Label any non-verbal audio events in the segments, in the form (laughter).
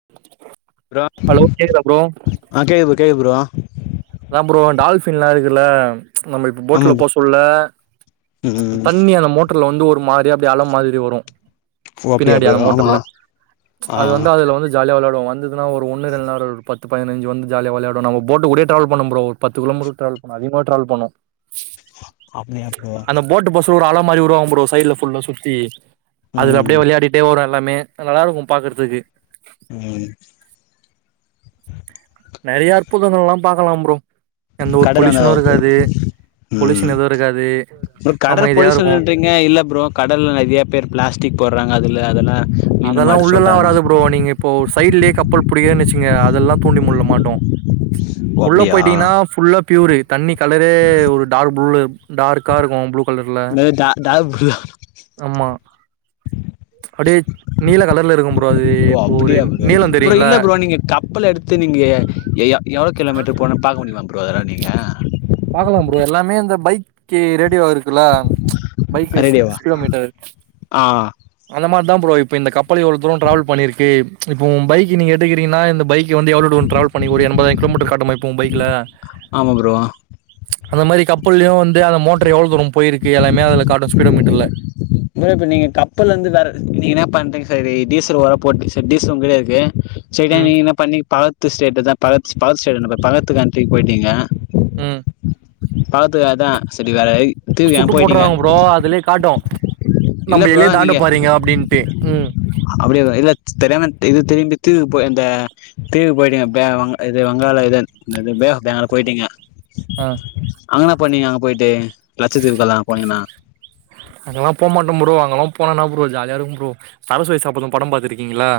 (unintelligible) Bro hello கேக்குதா bro ஆ கே கே ப்ரோ அதா ப்ரோ டால்ஃபின்லா இருக்குல்ல நம்ப இப்ப ஆமா போட்ல ப்ரோ போ சொல்ல ம் தண்ணி அந்த மோட் ருல வந்து ஒரு மாரி அப்டி அல மாதிரி வரு ஓ அப்டியா பின்னாடி ப்ரோ அந்த ஆமா மோட்டர்ல ஆ அது வந்து அதுல வந்து ஜாலிய வெளாடுவோ வந்துதுனா ஒரு ஒன்னு ரெண்லா வராது ஒரு பத்து பதினஞ்சு வந்து ஜாலியா வெளையாடு நம்ம போட்டு கூடே ட்ராவல் பண்ணும் ப்ரோ ஒரு பத்து கிலமீட்ரு ட்ராவல் பண்ணு அதிகமாவே ட்ராவல் பண்ணு அப்டியா ப்ரோ போட்டு பஸ்ல ஒரு அல மாரி உருவாவு ப்ரோ சைட்ல ஃபுல்லா சுத்தி அதுக்கு ம் அப்டியே வெளையாடிட்டே வருன் எல்லாமே நல்லா இருக்கு பாக்குறதுக்கு ம் நெறைய அற்புதங்கள்லா பாக்கலாம் ப்ரோ எந்த ஒரு கடல் வந்ததா பொல்யூஷனு ப்ரோ இருக்காது பொல்யூஷன் எதுவு இருக்காது அப்ற கடல் அமைதியா இருக்கு போலிசன்றீங்க இல்ல ப்ரோ கடல்ல நெறைய பேர் ப்ளாஸ்டிக் போடுறாங்க அதுல அதெல்லா மீன் அதெல்லா மாட்ட உள்ளெல்லா சொல்றாங்க வராது ப்ரோ நீங்க இப்போ ஒரு சைட்லயே கப்பல் புடியேன் வச்சுங்க அதெல்லா தூண்டி முள்ள மாட்டு ஓ உள்ள அப்டியா போயிட்டீங்கன்னா ஃபுல்லா ப்யூரு தண்ணி கலரே ஒரு டார்க் ப்ளூல டார்க்கா இருக்கு ப்ளூ கலர்ல இந்த டா டாக் ப்ரோ ஆமா அப்டியே நீல கலர்ல இருக்கு ஒ அப்டியா ப்ரோ ப்ரோ இல்ல ப்ரோ நீங்க கப்பல எடுத் து நீங்க எ எவ்ளோ கிலோமீட்டர் போனுன் பாக்க முடியுமா ப்ரோ அதெல்லா நீங்க பாக்கலா ப்ரோ எல்லாமே இந்த பைக் ரேடியோ இருக்கு ல பைக்கு ரேடியோவா (unintelligible) கிலோமீட்டர் ஆ அத மாரிதா ப்ரோ இப்ப இந்த கப்பல எவ்ளோ தூர ட்ராவல் பண்ணிருக்கு இப்ப பைக்கு நீங்க எடுத்துகின்னிங்னா இந்த பைக்கி வந்து எவ்ளோ தூர ட்ராவல் பண்ண ஒரு எண்பதாயிர கிலோமீட்டர் காட்டுமா உன் பைக்குல ஆமா ப்ரோ அந்த மாரி கப்பலையு வந்து அந்த மோட்ரு எவ்ளோ தூர போயிருக்கு எல்லாமே அதுல காட்டு ஸ்பீடோ மீட்ருல ப்ரோ இப்ப நீங்க கப்பல் வந்து வேற நீங்க என்ன பண்றீங்க சரி டீசல் வேற போட்டு சரி டீசல் உங்கிட்டயே இருக்கு சைட்டா ம் நீங்க என்ன பண்ணிங் பக்கத்து ஸ்டேட்தா பக்கத்த பக்கத்து ஸ்டேட் பக்கத்து கண்ட்ரிக்கு போயிட்டீங்க ம் பக்கத்து அதா செரி வேற தீவுக்கு ஃபுட்டு ஏன் போயிட்டீங்க போட்றாங்க ப்ரோ அதுலயே காட்டு இல்ல நம்ம எல்லைய தாண்ட போறிங்க அப்டின்ட்டு ம் அப்டியா இல்ல தெரியாம இது திரும்பித்து இந்த போயி இருந்த தீவுக்கு போயிட்டீங்க இது வங்காள இது பேஆஃப் வங்காள போயிட்டீங்க அங்கன பண்ணிங்க அங்க போயிட்டு லட்சத்திவுகல்லா அங்கல்லா போமாட்டோ ப்ரோ அங்கெல்லா போன்னா என்ன ப்ரோ ஜாலியா இருக்கு ப்ரோ சரஸ்வதி சபதம் படம் பாத்திருக்கீங்களா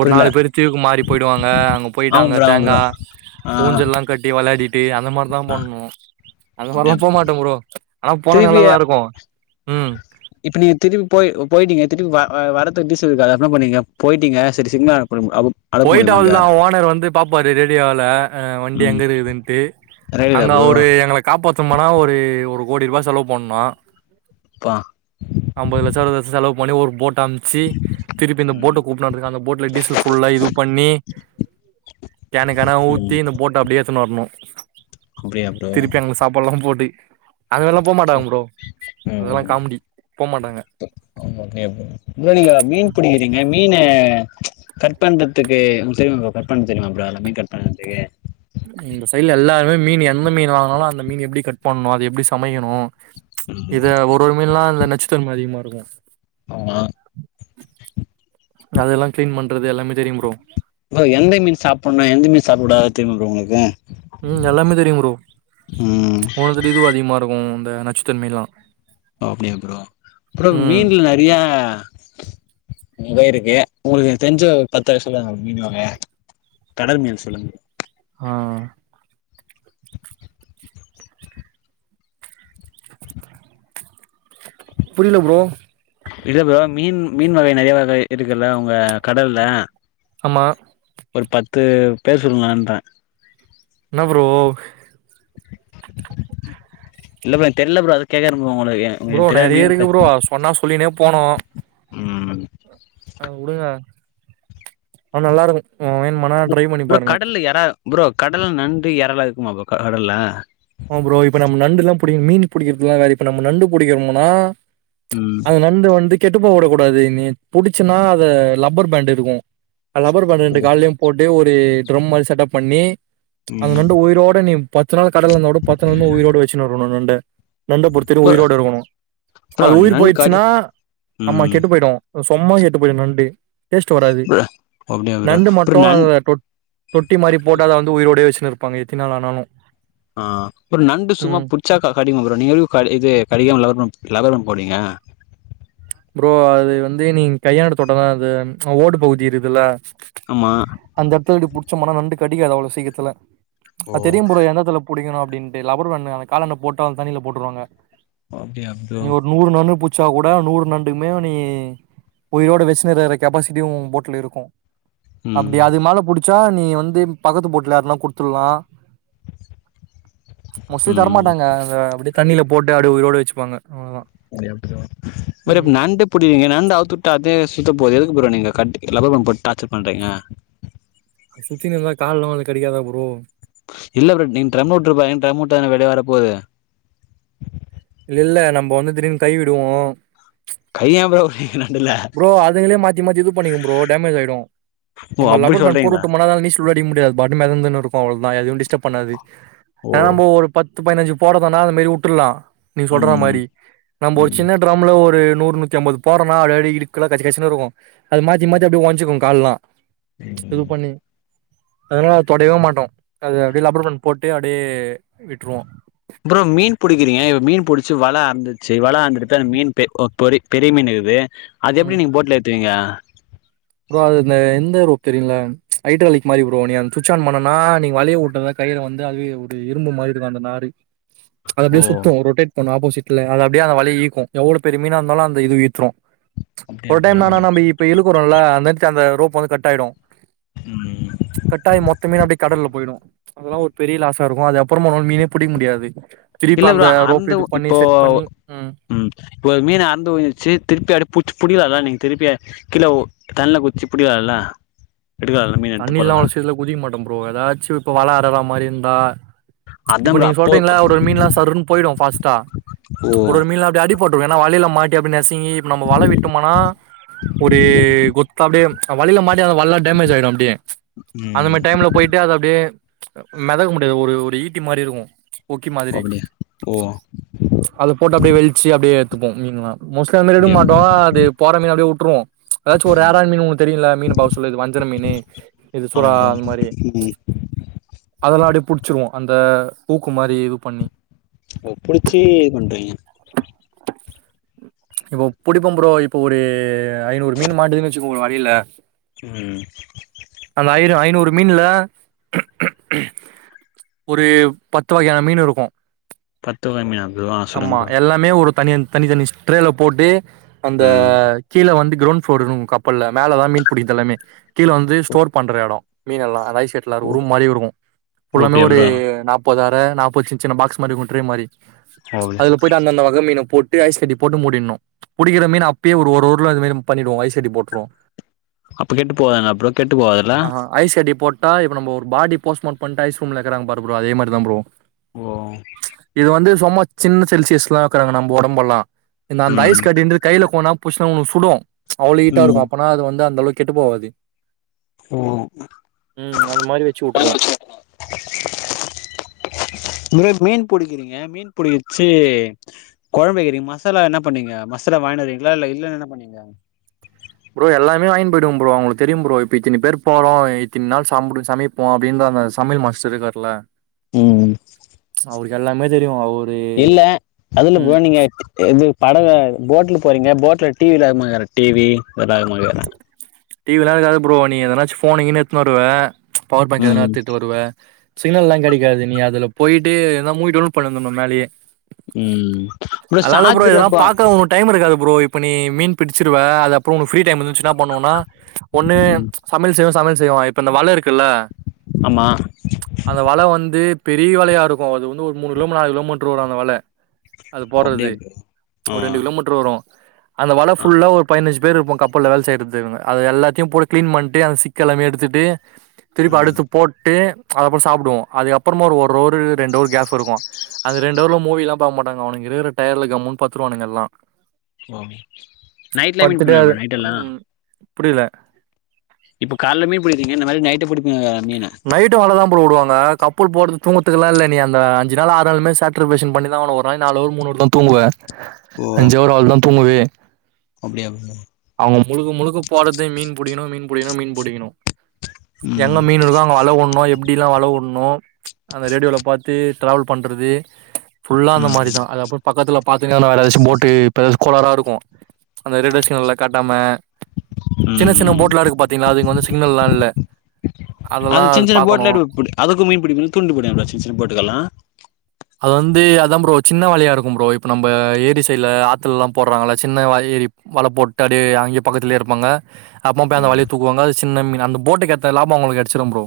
ஒரு புரியல நாலு பேர் தீவுக்கு மாறி போயிடுவாங்க அங்க போயிட்டு ஆமா அங்க ப்ரோ ஆமா ப்ரோ தேங்கா ஆ ஊஞ்சல்லா கட்டி விளையாடிட் டு அந்த மாதிரிதா ஆ பணணு அந்த மாதிரிலா போமாட்டோ ப்ரோ ஆனா போன திருப்பி நல்லாதா இருக்கு ம் இப்ப நீங்க திருப்பி போயி போயிட்டீங்க திருப்பி வரதுக்கு டீசல் இருக்காது என்ன பண்ணீங்க போயிட்டீங்க சேரி சிக்னல் அ போய்ட்டு அவ்ளோ தா ஓனர் வந்து பாப்பாரு ரேடியோல வண்டி ம் எங்க இருக்குதுன்ட்டு ரயில்ல அங்க ப்ரோ அவுரு எங்கள காப்பாத்தனுனா ஒரு ஒரு கோடி ரூபா செலவு பண்னு பா ஐம்பது லட்ச வரைக்கு செலவு பண்ணி ஒரு போட்டு அமுச்சு திருப்பி இந்த போட்ட கூப்புடலா இருக்கு அந்த போட்ல டீசல் ஃபுல்லாய் பண்ணி கேன கேன ஊத்தி ம் இந்த போட்ட அப்டியே எடுத்து வரணு அப்டியா ப்ரோ திருப்பி அங்க சாப்பாடுல்லா போட்டு அங்க எல்லா போ மாட்டாங்க ப்ரோ அது எல்லா காமெடி போமாட்டாங்க ஒகே ப்ரோ நீங்க மீன் பிடிக்கிறீங்க மீனு கட் பண்றதுக்கு உங்களுக்கு தெரியமா ப்ரோ கட் பண்ண தெரியுமா ப்ரோ மீன் கட்பண்ண தெரிமா இந்த சைடில எல்லாருமே மீன் எந்த மீன் வாங்கினாலு அந்த மீன் எப்டி கட் பண்ணணு அத எப்டி சமைக்கணு ம் இத ஒரு ஒரு மீன்லா நச்சுத்தன்ம அதிகமா இருக்கு ஆமா அது எல்லா கிளீன் பண்றது எல்லாமே தெரியும் ப்ரோ ப்ரோ எந்த மீன் சாப்புனு எந்த மீன் சாப்ட கூடாது தெரிமா ப்ரோ உங்களுக்கு ம் எல்லாமே தெரியும் ப்ரோ ம் ஒன்னு இதுவு அதிகமா இருக்கு இந்த நச்சுத்தன்மை எல்லா அப்டியா ப்ரோ அப்புறோ மீன்ல நிறைய முதல் இருக்கு உங்களுக்கு தெரிஞ்ச ஒரு பத்து வகை சொல்லுங்க மீன்வகைய கடல் மீனு சொல்லுங்க ஆ புரில ப்ரோ இல்ல ப்ரோ மீன் மீன் வகை நிறைய வகை இருக்கு இல்ல உங்க கடல்ல ஆமா ஒரு பத்து பேர் சொல்லுகளன்ற என்ன ப்ரோ இல்ல ப்ரோ எனக்கு தெரில ப்ரோ அத கேக்கற ப்ரோ உங்களுக்கு ப்ரோ எனக்கு தெரியாது நெறைய மீன் க இருக்கு ப்ரோ அத சொன்னா சொல்லினே போனோ ம் ஆ வுடுங்க அவ நல்லா இருக்கு மீன் மன ப்ரோ கடல எற ப்ரோ கடல்ல நண்டு இறல இருக்குமா போ கடல்ல ஆமா ப்ரோ இப்ப நம்ம நண்டு எல்லா பிடிக்குன்னா மீன் பிடிக்கிறது காக இப்ப நம்ம நண்டு பிடிக்கனுனா ம் அது நண்டு வந்து கெட்டுபோவ வுடக்கூடாது நீ புடிச்சன்னா அத லப்பர் பேண்டு இருக்கு லப்பர் பேண்டை ரெண்டு கால்லயும் போட்டு ஒரு ட்ரம் மாரி செட்டப் பண்ணி அந்த ம் நண்டு உயிரோட நீ பத்துநாள் கடல்ல இருந்தாலு பத்து நாள் உயிரோட வச்சுனு வரணு நண்ட நண்ட பொறுத்த வரைக்கு ப்ரோ உயிரோடு இருக்கணு ப்ரோ அது உயிர் நண்டு காடி போயிடுச்சுனா ஆமா ம் கெட்டு போயிடு சும்மா கெட்டுபோயிடு நண்டு டேஸ்ட் வராது ப்ரோ அப்டியா ப்ரோ நண்டு ப்ரோ மட்டு நண் அப் தொட்டி மாரி போட்டு அதை வந்து வந்து உயிரோடே வச்சுப்பாங்க எத்தனை நாள் ஆனாலு ஆ அப்பறோ நண்டு சும்மா ம் புட்ச்சா கா கடிக்கு அப்பொறொ நீங்காலு கடி இது கடிக்கலாமா இருக்கு லப்பர் பேண்ட் போட்றீங்க ப்ரோ அது வந்து நீங்க கையால தொட்டா தா அது ஓடு பகுதி இருக்கு இல்ல ஆமா அந்த எடத்துல நீங்க எப்டி பிடிச்சொம்முன்னா நண்டு கடிக்காது அவ்ளோ சீக்ரத்துல ஓ அது தெரியு ப்ரோ எந்த எடத்துல புடிக்கணு அப்டின்ட்டு லப்பர் பேண்ட அந்த கால போட்டா அவங்க தண்ணில போட்டுருவாங்க ஓ அப்டியா ப்ரோ நூறு நாணு புச்சா கூட நூறு நண் எதுமே நீ உயிரோட வெச்சா நறையா கொப்பாசிட்டியு போட்ல இருக்கு அப்டி ம் அது மேல புடிச்சா நீ வந்து பக்கத்து போட்டுல யாருனா குடுத்துட்லா மோஸ்ட்லி ம் தரமாட்டாங்க அத அப்டியே தண்ணில போட்டு அப்டியே உயிரோடு வெச்சுப்பாங்க அவ்ளோதா ஒரு ம் நண்டு பிடிவீங்க நண்டு அவுத்துவுட்டா அதே சு த்தபோது எதுக்கு ப்ரோ நீங்க கட் லப்பர் பேண்ட் போட்டு டார்ச்சர் பண்றீங்க சுத்தினே இருந்தா கால் எல்லா வந்து கடிக்காத ப்ரோ இல்ல ப்ரோ நீங் ட்ரம் உட்ரு நீ ட்ரமூட்ட தான வெளிய வர போது இல்ல நம்ம வந்து திடீர்னு கை விடுவோ கை ஏ ப்ரோ வி இ நண்டுல்ல ப்ரோ அது எதுலயே மாத்தி மாத்தி இது பண்ணிங்க ப்ரோ டேமேஜ் ஆயிடு ஓ நிம்ம அப்டி லப்பர் பேண்ட் போட்டு சொல்றீங்களா விட்டோமன்னா அது ரிலிஸ் முடிக்க முடியாது அது வாட்டிக்கி மெதட்ன்னு இருக்கு அவ்ளோதா எதுவு டிஸ்டர்ப் பண்ணாது ஓ ஆ போ பத்து பதினஞ்சு போட சொன்ன அது அந்த மாரி உட்டுற்லா நீங்க சொல்ற ம் மாரி நம்ப ஒரு ம் சின்ன ட்ரம்ல ஒரு நூறு நூத்தி அம்பது போறனா ஆல்ரெடி திக்குல கசகச னு இருக்கு அது மாத்தி மாத்தி அப்டியே ஒஞ்சிக்கும் கால் எல்லா இது பண்ணி அதனால தொடவே மாட்டோ அது அப்டியே லப்பர் போண்டு போட்டு அப்டியே விட்டுருவோ ப்ரோ மீன் புடிக்கிறீங்க இப்ப மீன் புடிச்சு வல அறுந்துச்சு வல அறுத்துட்டு அந்த மீன் பெ கோ பொரி பெரிய மீன் இருக்குது அது ம் எப்பிடி நீங்க போட் ல ஏத்துவீங்க ப்ரோ அது இந்த இந்த ரோட் தெரியுல ஐட்ரலிக் மாரி ப்ரோ நீ சுவிட்ச் ஆன் பண்ணனா நீ வலைய உட்டல்ல கயிறு வந்து அதுவே ஒரு இரும்பு மாரி இருக்கும் அந்த நாறு அது அப்டியே ஓ சுத்தும் ரொடேட் பண்ணு ஆப்போசிட்லே அது அப்டியே அந்த வலய இழுக்கு எவ்ளோ பெரிய மீனா இருந்தாலு அந்த இது இழுத்துரு அப்டியா ஒரு டைம் ப்ரோ நானானா நம்ப இப்ப இழுக்குறோல அந்த அந்த ரோப் வந்து கட்டு ஆய்டு ம் கட் ஆயி மொத்த மீனு அப்டியே கடல்ல போய்டு அது எல்லா ஒரு பெரிய லாசா இருக்கு அது அப்புறோ உன்னால் மீனே புடிக்க முடியாது திருப்பி இல்ல அந்த ப்ரோ ரோப் அறுந்து இது பண்ணி இப்போ செட் பண்ணி ம் ம் இப்ப ஒரு மீன் அறுந்து போய்டுச்சு திருப்பி அப்டியே புடுச்சு புடிக்கலா இல்ல திருப்பி அ கிழ ஒ தண்ணல புச்சு புடிக்கலால்ல எடுக்கலால்ல மீன் எடுத்து தண்ணில எல்லா அவ்ளொ போடலால்ல சீக்கரோ குதிக்க மாட்டோ ப்ரோ எதாச்சு இப்ப வல அறலற மாரி இருந்தா அதா இப்ப நீங்க ப்ரோ சொல்றீங்கல்ல அப்போ ஒரு ஒரு மீன்லா சருன்ன போய்டு ஃபாஸ்டா ஓ ஒரு ஒரு மீன் எல்லா அப்டி அடி போட்டுவன் னா எனா வலையில மாட்டி அப்டி நசுங்கி இப்ப நம்ம வல விட்டோமனா ஒரு குத்தா அப்டியே வலைல மாட்டி அந்த வலை டேமேஜ் ஆயிடு அபடியே அந்த ம் மாதி டைம்ல போய் அது அப்டியே மெதக்க முடியாது ஒரு ஒரு ஈட்டி மாரி இருக்கு கொக்கி ஓ மாதிரி அப்டியா ஓ அது போட்டு அப்டியே வெள்ச்சு அப்டியே எடுத்துப்போ மீன்லா மோஸ்டா அதுல எடுக்க அப்டியா மாட்டோ அது போற மீ அப்டியே உட்டுருவோ எதாச்சு ஒரு ரேர் ஆனா மீன் உங்களுக்கு தெரியுல்ல மீனு பௌஸ் ஃபுல்லு இது வஞ்சர மீன்னு இது ஆமா சுறா ப்ரோ அந்த மாரி ம் அதெல்லா அப்டி புடிச்சிருவோ அந்த ஹுக்கு மாரி இது பண்ணி ஓ புடிச்சி இது பண்றீங்க இப்போ புடிப்போம் ப்ரோ இப்போ ஒரு ஐநூறு மீன் மாட்டுதுன்னு வச்சுக்கோங்க ஒரு வலையில்ல ம் அந்த ஆயிரோ ஐநூறு மீன்ல ஒரு பத்து வகையான மீன் இருக்கு பத்து வகையான மீனா ஆ ஆமா சொல்லுங்க ப்ரோ எல்லாமே ஒரு தனியன் தனி தனி ஸ்ட்ரேல போட்டு அந்த ம் கீழ வந்து கிரண்ட் ஃப்ளோர் இருக்கு கப்பல்ல மேல தா மீன்புடிக்கிறது எல்லாமே கீழ வந்து ஸ்டோர் பண்ற எடோ மீனெல்லா ரைஸ் சேட் எல்லாருக்கு ஓ ஒரு ரூம் மாரி இருக்கு ஓ ஃபுல்லாமே அப்டியா ஒரு ப்ரோ ஓ நாப்பது அர நாற்பது சின்ன சின்ன பாக்ஸ் மாரி குட்ரே மாரி அவ்ளு அதுல போயிட்டு அந்தந்த வக மீன போட்டு ஐஸ் கட்டி போட்டு மூடிர்னு புடிக்கிற மீணு அப்பே ஒரு ஒரு ஊர்ல அதுமாரி பண்ணிடுவோ ஐஸ் கட்டி போட்ருவோ அப்ப கெட்டு போகுதுன்னா அப்றோ கெட்டு போவாதுல்ல ஆ ஐஸ் கட்டி போட்டா இப்ப நம்ம ஒரு பாடி போஸ்ட்மார்ட் பண்ட்டு ஐஸ் ரூம்ல வெக்கிறாங்க பாரு ப்ரோ அதே மாரி தா ப்ரோ ஓ இது வந்து சும்மா சின்ன செல்சியஸ்லா வக்குறாங்க நம்ம ஒடம்பல்லா இந்த அந்த ஐஸ் ம் கட்டு இருந்து கையில கொஞ் நேரோ புட்சவனுக்கு சுடு அவ்ளோ ஹீட்டா ம் இருக்கு அப்பனா அது வந்து அந்த அளவுக்கு கெட்டு போவாது ஓ ம் அந்த மாரி வச்சு விட்டுருவோ இதுவே மீன் புடிக்கிறீங்க மீன் புடிக்கர்சே கொழம்பு வைக்கிறிங்க மசாலா என்ன பண்ணீங்க மசாலா வாங்கிட்டு வருவீங்களா இல்ல இல்லன என்ன பண்னுவீங்க ப்ரோ எல்லாமே வாங்கிட் போயிடுவே ப்ரோ அவுங்களுக்கு தெரியும் ப்ரோ இப்ப இத்தினி பேர் போறோ இத்தின் நாள் சாம்புடு சமய போ அப்டின் அந்த சமையல் மாஸ்ட்ரு இருக்காருல்ல ம் ம் அவருக்கு எல்லாமே தெரியு அவர் இல்ல அதுல ப்ரோ நீங்க இது படகு போட்ல போறீங்க போட்ல டிவில அதுமாக்குற டிவி பட் அதுமார்ருக்கா டிவிலா இருக்காது ப்ரோ நீ எதனாச்சு போனு கீன்னு எடுத்துன் வருவ பவர் பேங்க் எதன்னா ம் எத்துட்டு வருவ சிக்னல்லா கெடைகாது நீ அதுல போயிட்டு எதனா மூவி டவுன்லட் பண்ணிட்டு வந்தர்ணு மேலயே ம் உள்ள அதனால இல்ல ப்ரோ இதெல்லாம் சாஜ்றப்பா பாக்க உனக்கு டைம் எடுக்காது ப்ரோ இப்ப நீ மீன் புடிச்சிருவ அது அப்றோ ஒனக்கு ஃப்ரீ டைம் இருந்துச்சு என்ன பண்ணுவோன்னா ஒண்ணு ம் சமையல் செய்வோ சமையல் செய்வோ இப்ப இந்த வல இருக்குல்ல ஆமா அந்த வல வந்து பெரிய வலையா இருக்கு அது வந்து ஒரு மூணு கிலோ மீட்ரு நாலு கிலோமீட்ரு வரு அந்த வல அது போட்றது அப்டியா ப்ரோ ஆ ஒரு ரெண்டு கிலோ மீட் ட்ரு வரு அந்த வல ஆ ஃபுல்லா ஒரு பதுனஞ்சு பேர் இருப்போ கப்பல்ல வேல செய்றதுங்குன்னு அது எல்லாத்தையு போட்டு க்ளீன் பண்ட்டு அது சிக்க எல்லாமே எடுத்துகிட்டு திருப்பி ம் அடுத்து போட்டு அது அப்றோ சாப்டுவோ அதுக்கப்பறமா ஒரு ஒரு ஒரு ரெண்ட்டோர் கேப் இருக்கு அது ரெண்டவர்ல மூவிலாம் பாக்க மாட்டாங்க அவனுங்க இருக்குற டயர்ட்ல கம்முன்னு பத்துருவானுங்க எல்லா ஓ நைட்ல மீன் படுத்துட்டு புடிப்பங்ளே அது ப்ரோ நைட்டெல்லா ம் புரியல இப்ப கால்ல மீன் புடிக்கிறீங்க இந்த மாரி நைட் புடிப்புங்கல்ல மீன நைட்டு வல தா ப்ரோ வுடுவாங்க கப்பல் போறட்து தூங்கறத்துக்கலா இல்ல நீ அந்த அஞ்ச நாள் ஆறு நாளுமே சே ட்ரபேஷன் பண்ணிதா ஆகணு ஒரு நாளைக்கு நால் அவர் மூணவர்தா தூங்குவே ஓ அஞ்சவர் அவ்ளோதா தூங்கயே அப்டியா ப்ரோ அவுங்க முழுக்க முழுக்க போறதே மீன் புடிக்கணு மீன் புடிக்கணு மீன் புடிக்கணு எங்க ம் மீன் எல்லா ண்ணோ எப்டிலா வலவுட்ணு அந்த ரேடியோல பாத்து டிரவல் பண்றது ஃபுல்லா அந்த மாரி ம் தா அத அப்பப் பக்கத்துல பாத்தீங்கன்னா வேற ஏதாச்சு போட்டு இப்ப கோலராக இருக்கு அந்த ரேடியோ சிக்னல்ல காட்டாம சின்ன சின்ன ம் போட்ல இருக்கு பாத்தீங்களா அதுக்கு வந்து சிக்னல்லா இல்ல அந்த அதெல்லா சின் சின்ன பாக்கணு போட்டுல எப்டி அதுக்கு மீன் பிடிக்னு தூண்டில் போடுவாங்ல சின் சின்ன போட்டுக்கல்லா அது வந்து அதா ப்ரோ சின்ன வலையா இருக்கு ப்ரோ இப்ப நம்ம ஏரி சைல ஆத்துலல்லா போடுறாங்கள சின்ன வா ஏரி வலை போட்டு அப்டியே அங்கே பக்கத்துலே இருப்பாங்க அப்மா ம் அந்த வாளிய தூக்குவாங்க அது சின்ன மீனு அந்த போட்டுக்கு ஏத்த லாபம் அவ ங்களுக்கு கெடச்சிரும் ப்ரோ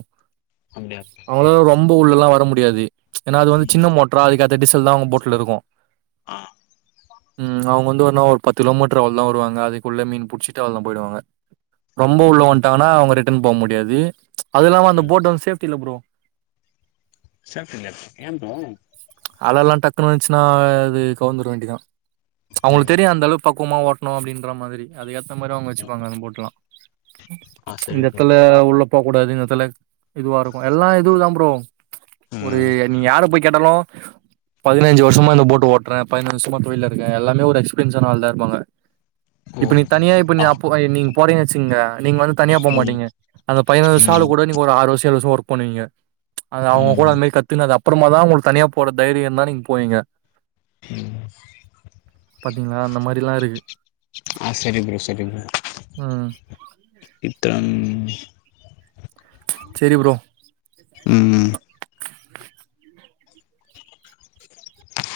அப்படியா அவளதா ரொம்ப உள்ளல்லா வர முடியாது ஏனா அது வந்து சின்ன மோட்ரா அதுக்கேத்த டிசல்தா அவுங்க போட்ல இருக்கு அ ம் அவுங்க வந்து ஒருநா ஒரு பத்து கிலோமீட்டர் அவ்ளதா வருவாங்க அதுக்குள்ள மீன் புடிச்சுட்டு அவள்தா போயிருவாங்க ரொம்ப உள்ள வந்ட்டாங்கன்னா அவுங்க ரிட்டன் போக முடியாது அது இல்லாம அந்த ம் போட் வந்து சேப்டி இல்ல ப்ரோ சேப்டி இல்லையா ஏ ப்ரோ அதெல்லா டக்குன்னு வந்ச்சுன்னா அது கவுர்ந்துர வேண்டிதா அவங்களுக்கு ம் தெரியு அந்த அளவுக்கு பக்குவமா ஓட் னு அப்டின்ற மாதிரி அதுக்கேத்த மாரி அவுங்க ம். வச்சுப்பாங்க அந்த போட்டுலா ஆ சரி இந்த ப்ரோ எத்தூபோடத்துல உள்ப் போக்கூடாது இந்தஎ த்துல இதுவா இருக்கு எல்லா இதுதா ப்ரோ ஒரு ம் நீ யார போய்க் கேட்டாலு பதினஞ்சு வர்ஷமா இந்த போட்டு ஓட்றே பதினஞ்சு வர்ஷமா தொழில்ல இருக்கே எல்லாமே ஒரு எஸ்பீரியன்ஸான ஆள்தா இருபாங்க ஓ இப்ப நீ தனியா இப்ப நீ ஆ அப்போ நீங்க போறீங்கனு வச்சுங்க நீங்க வந்து தனியா ம் போமாட்டீங்க அந்த பதினைந்து வர்ஷ ஆளு ம் கூட நீங்க ஒரு ஆறு வர்ஷோ ஏழு வர்ஷோ ஒர்க் பண்ணுவீங்க அது அவுங்க கூட ம் அந்த மாரி கத்துனது அப்பறமா தா உங்களுக்கு தனியா போற தைரியம் இருந்தா நீங்க போவீங்க ம் பாத்தீங்ளா அந்த மாரில்லா இருக்கு ஆ சரி ப்ரோ சரி ம் இத்தங் செரி ப்ரோ ம்